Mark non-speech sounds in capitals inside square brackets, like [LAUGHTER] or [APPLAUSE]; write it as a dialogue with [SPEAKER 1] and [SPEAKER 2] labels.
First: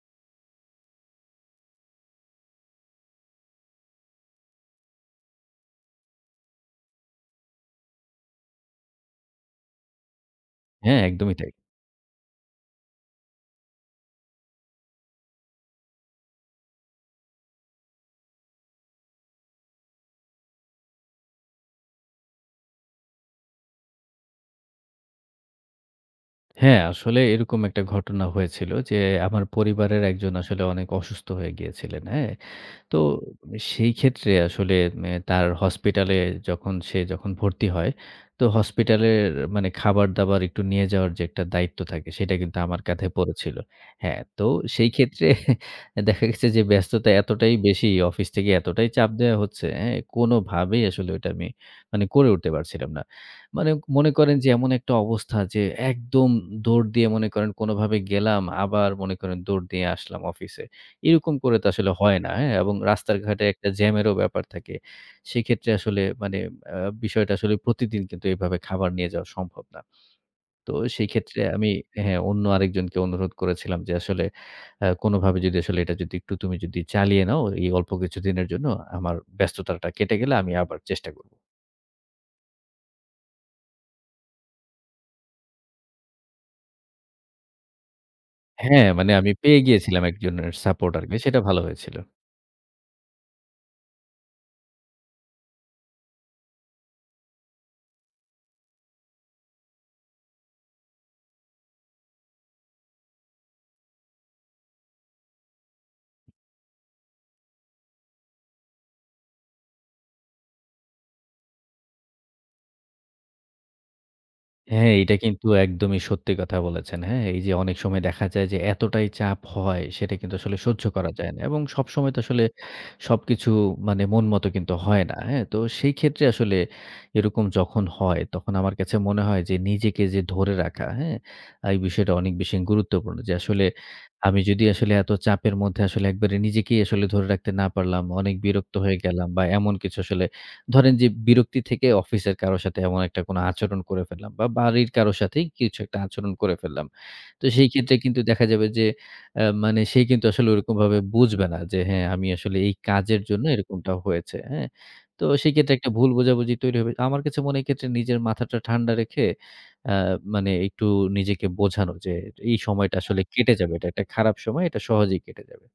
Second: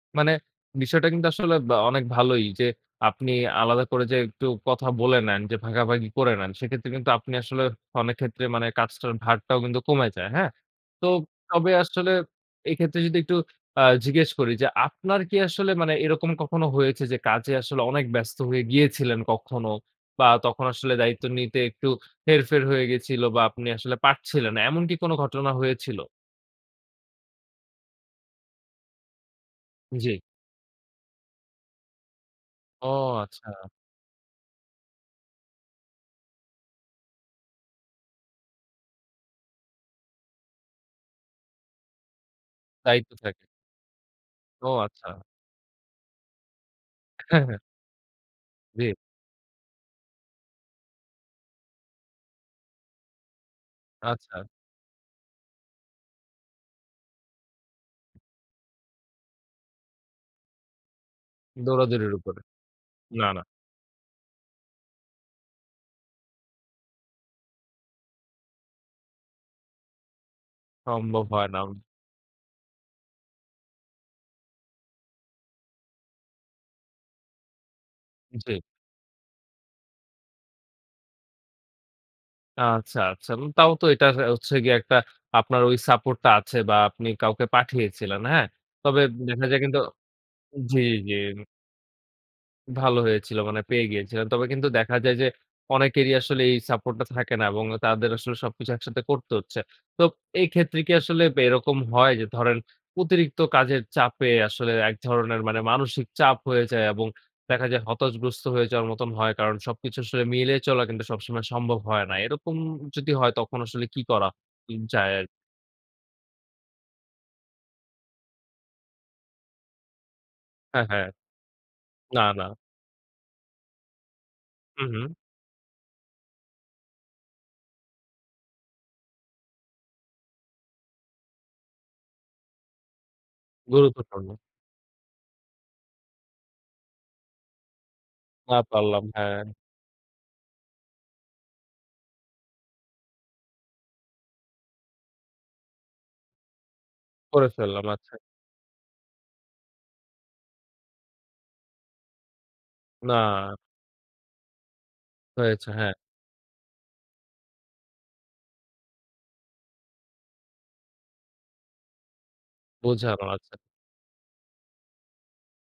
[SPEAKER 1] মানে, বিষয়টা কিন্তু আসলে ব্যা অনেক ভালোই যে, আপনি আলাদা করে যে একটু কথা বলে নেন, যে ভাগাভাগি করে নেন সেক্ষেত্রে কিন্তু আপনি আসলে অনেক ক্ষেত্রে মানে কাজটার ভারটাও কিন্তু কমে যায়, হ্যাঁ?
[SPEAKER 2] হ্যাঁ,
[SPEAKER 1] তো
[SPEAKER 2] একদমই তাই।
[SPEAKER 1] তবে আসলে এক্ষেত্রে যদি একটু আ জিজ্ঞেস করি যে, আপনার কি আসলে মানে এরকম কখনো হয়েছে? যে কাজে আসলে অনেক ব্যস্ত হয়ে গিয়েছিলেন কখনো, বা তখন আসলে দায়িত্ব নিতে একটু হেরফের হয়ে গেছিল, বা আপনি আসলে পারছিলেন না। এমন কি কোন ঘটনা হয়েছিল?
[SPEAKER 2] [TSK] হ্যাঁ, আসলে এরকম একটা ঘটনা হয়েছিল যে, আমার পরিবারের
[SPEAKER 1] জি।
[SPEAKER 2] একজন আসলে অনেক অসুস্থ হয়ে গিয়েছিলেন, হ্যাঁ?
[SPEAKER 1] ও
[SPEAKER 2] তো
[SPEAKER 1] আচ্ছা!
[SPEAKER 2] সেই ক্ষেত্রে আসলে এ তার হসপিটালে যখন সে যখন ভর্তি হয়, তো হসপিটালের মানে খাবার-দাবার একটু নিয়ে যাওয়ার যে একটা দায়িত্ব থাকে, সেটা কিন্তু আমার কাঁধে
[SPEAKER 1] দায়িত্ব থাকে।
[SPEAKER 2] পড়েছিল। হ্যাঁ, তো
[SPEAKER 1] ও
[SPEAKER 2] সেই
[SPEAKER 1] আচ্ছা!
[SPEAKER 2] ক্ষেত্রে দেখা গেছে যে ব্যস্ততা
[SPEAKER 1] হ্যাঁ,
[SPEAKER 2] এতটাই
[SPEAKER 1] হ্যাঁ।
[SPEAKER 2] বেশি, অফিস থেকে এতটাই
[SPEAKER 1] জি।
[SPEAKER 2] চাপ দেয়া হচ্ছে, হ্যাঁ? কোনোভাবেই আসলে ঐটা আমি মানে করে উঠতে পারছিলাম না। মানে মনে করেন
[SPEAKER 1] আচ্ছা।
[SPEAKER 2] যে এমন একটা অবস্থা যে, একদম দৌড় দিয়ে মনে করেন কোনোভাবে গেলাম, আবার মনে করেন দৌড় দিয়ে আসলাম অফিসে। এরকম করে তো আসলে
[SPEAKER 1] দৌড়াদৌড়ির
[SPEAKER 2] হয় না,
[SPEAKER 1] উপরে।
[SPEAKER 2] হ্যাঁ? এবং রাস্তার
[SPEAKER 1] না, না।
[SPEAKER 2] ঘাটে একটা জ্যামেরও ব্যাপার থাকে। সেক্ষেত্রে আসলে মানে আ বিষয়টা আসলে প্রতিদিন কিন্তু এভাবে খাবার নিয়ে যাওয়া সম্ভব না। তো সেই
[SPEAKER 1] সম্ভব
[SPEAKER 2] ক্ষেত্রে
[SPEAKER 1] হয় না।
[SPEAKER 2] আমি হ্যাঁ, হ্যাঁ অন্য আরেকজনকে অনুরোধ করেছিলাম যে আসলে অ্যা "কোনোভাবে যদি আসলে এটা যদি একটু তুমি যদি চালিয়ে নাও, এই অল্প কিছুদিনের
[SPEAKER 1] জি।
[SPEAKER 2] জন্য, আমার ব্যস্ততাটা কেটে গেলে আমি আবার চেষ্টা করব।"
[SPEAKER 1] আচ্ছা, আচ্ছা। উম তাও তো এটার হচ্ছে গিয়ে একটা আপনার ওই সাপোর্ট টা আছে বা আপনি কাউকে পাঠিয়েছিলেন, হ্যাঁ?
[SPEAKER 2] হ্যাঁ,
[SPEAKER 1] তবে
[SPEAKER 2] মানে আমি
[SPEAKER 1] দেখা
[SPEAKER 2] পেয়ে
[SPEAKER 1] যায় কিন্তু
[SPEAKER 2] গিয়েছিলাম একজনের
[SPEAKER 1] জি,
[SPEAKER 2] সাপোর্টার,
[SPEAKER 1] জি।
[SPEAKER 2] বেশ এটা ভালো হয়েছিল।
[SPEAKER 1] ভালো হয়েছিল মানে পেয়ে গিয়েছিল। তবে কিন্তু দেখা যায় যে, অনেকেরই আসলে এই সাপোর্ট টা থাকে না, এবং তাদের আসলে সবকিছু একসাথে করতে হচ্ছে। তো এই ক্ষেত্রে কি আসলে এরকম হয় যে ধরেন অতিরিক্ত কাজের চাপে আসলে এক ধরনের মানে মানসিক চাপ হয়ে যায়, এবং দেখা যায় হতাশগ্রস্ত হয়ে যাওয়ার মতন হয়। কারণ সবকিছু আসলে মিলিয়ে চলা কিন্তু সবসময় সম্ভব হয় না। এরকম যদি হয়, তখন আসলে কি করা
[SPEAKER 2] হ্যাঁ,
[SPEAKER 1] যায়
[SPEAKER 2] এটা
[SPEAKER 1] আর
[SPEAKER 2] কিন্তু একদমই সত্যি কথা বলেছেন, হ্যাঁ? এই যে অনেক সময় দেখা যায় যে এতটাই চাপ হয়, সেটা কিন্তু আসলে সহ্য
[SPEAKER 1] হ্যাঁ, হ্যাঁ।
[SPEAKER 2] করা যায় না। এবং সবসময় তো
[SPEAKER 1] না,
[SPEAKER 2] আসলে
[SPEAKER 1] না।
[SPEAKER 2] সবকিছু মানে মন মত কিন্তু
[SPEAKER 1] হুঁম,
[SPEAKER 2] হয়
[SPEAKER 1] হুম।
[SPEAKER 2] না, হ্যাঁ? তো সেই ক্ষেত্রে আসলে এরকম যখন হয়, তখন আমার কাছে মনে হয় যে, নিজেকে যে ধরে রাখা, হ্যাঁ? এই বিষয়টা অনেক বেশি গুরুত্বপূর্ণ। যে আসলে
[SPEAKER 1] গুরুত্বপূর্ণ।
[SPEAKER 2] আমি যদি আসলে এত চাপের মধ্যে আসলে একবারে নিজেকেই আসলে ধরে রাখতে না পারলাম, অনেক
[SPEAKER 1] না
[SPEAKER 2] বিরক্ত হয়ে
[SPEAKER 1] পারলাম,
[SPEAKER 2] গেলাম, বা
[SPEAKER 1] হ্যাঁ।
[SPEAKER 2] এমন কিছু আসলে ধরেন যে, বিরক্তি থেকে অফিসের কারো সাথে এমন একটা কোনো আচরণ করে ফেললাম, বা বাড়ির কারো সাথেই কিছু একটা আচরণ করে ফেললাম। তো
[SPEAKER 1] করে
[SPEAKER 2] সেই
[SPEAKER 1] ফেললাম,
[SPEAKER 2] ক্ষেত্রে
[SPEAKER 1] আচ্ছা।
[SPEAKER 2] কিন্তু দেখা যাবে যে অ্যা মানে সে কিন্তু আসলে ওরকমভাবে বুঝবে না যে, হ্যাঁ, আমি আসলে এই কাজের জন্য
[SPEAKER 1] না।
[SPEAKER 2] এরকমটা হয়েছে। হ্যাঁ? তো সেই
[SPEAKER 1] হয়েছে,
[SPEAKER 2] ক্ষেত্রে একটা
[SPEAKER 1] হ্যাঁ।
[SPEAKER 2] ভুল বোঝাবুঝি তৈরি হবে। আমার কাছে মনে হয় এক্ষেত্রে নিজের মাথাটা ঠান্ডা রেখে আ মানে একটু নিজেকে বোঝানো যে, "এই সময়টা আসলে
[SPEAKER 1] বোঝানো,
[SPEAKER 2] কেটে
[SPEAKER 1] আচ্ছা।
[SPEAKER 2] যাবে। এটা একটা খারাপ সময় এটা সহজেই কেটে যাবে।"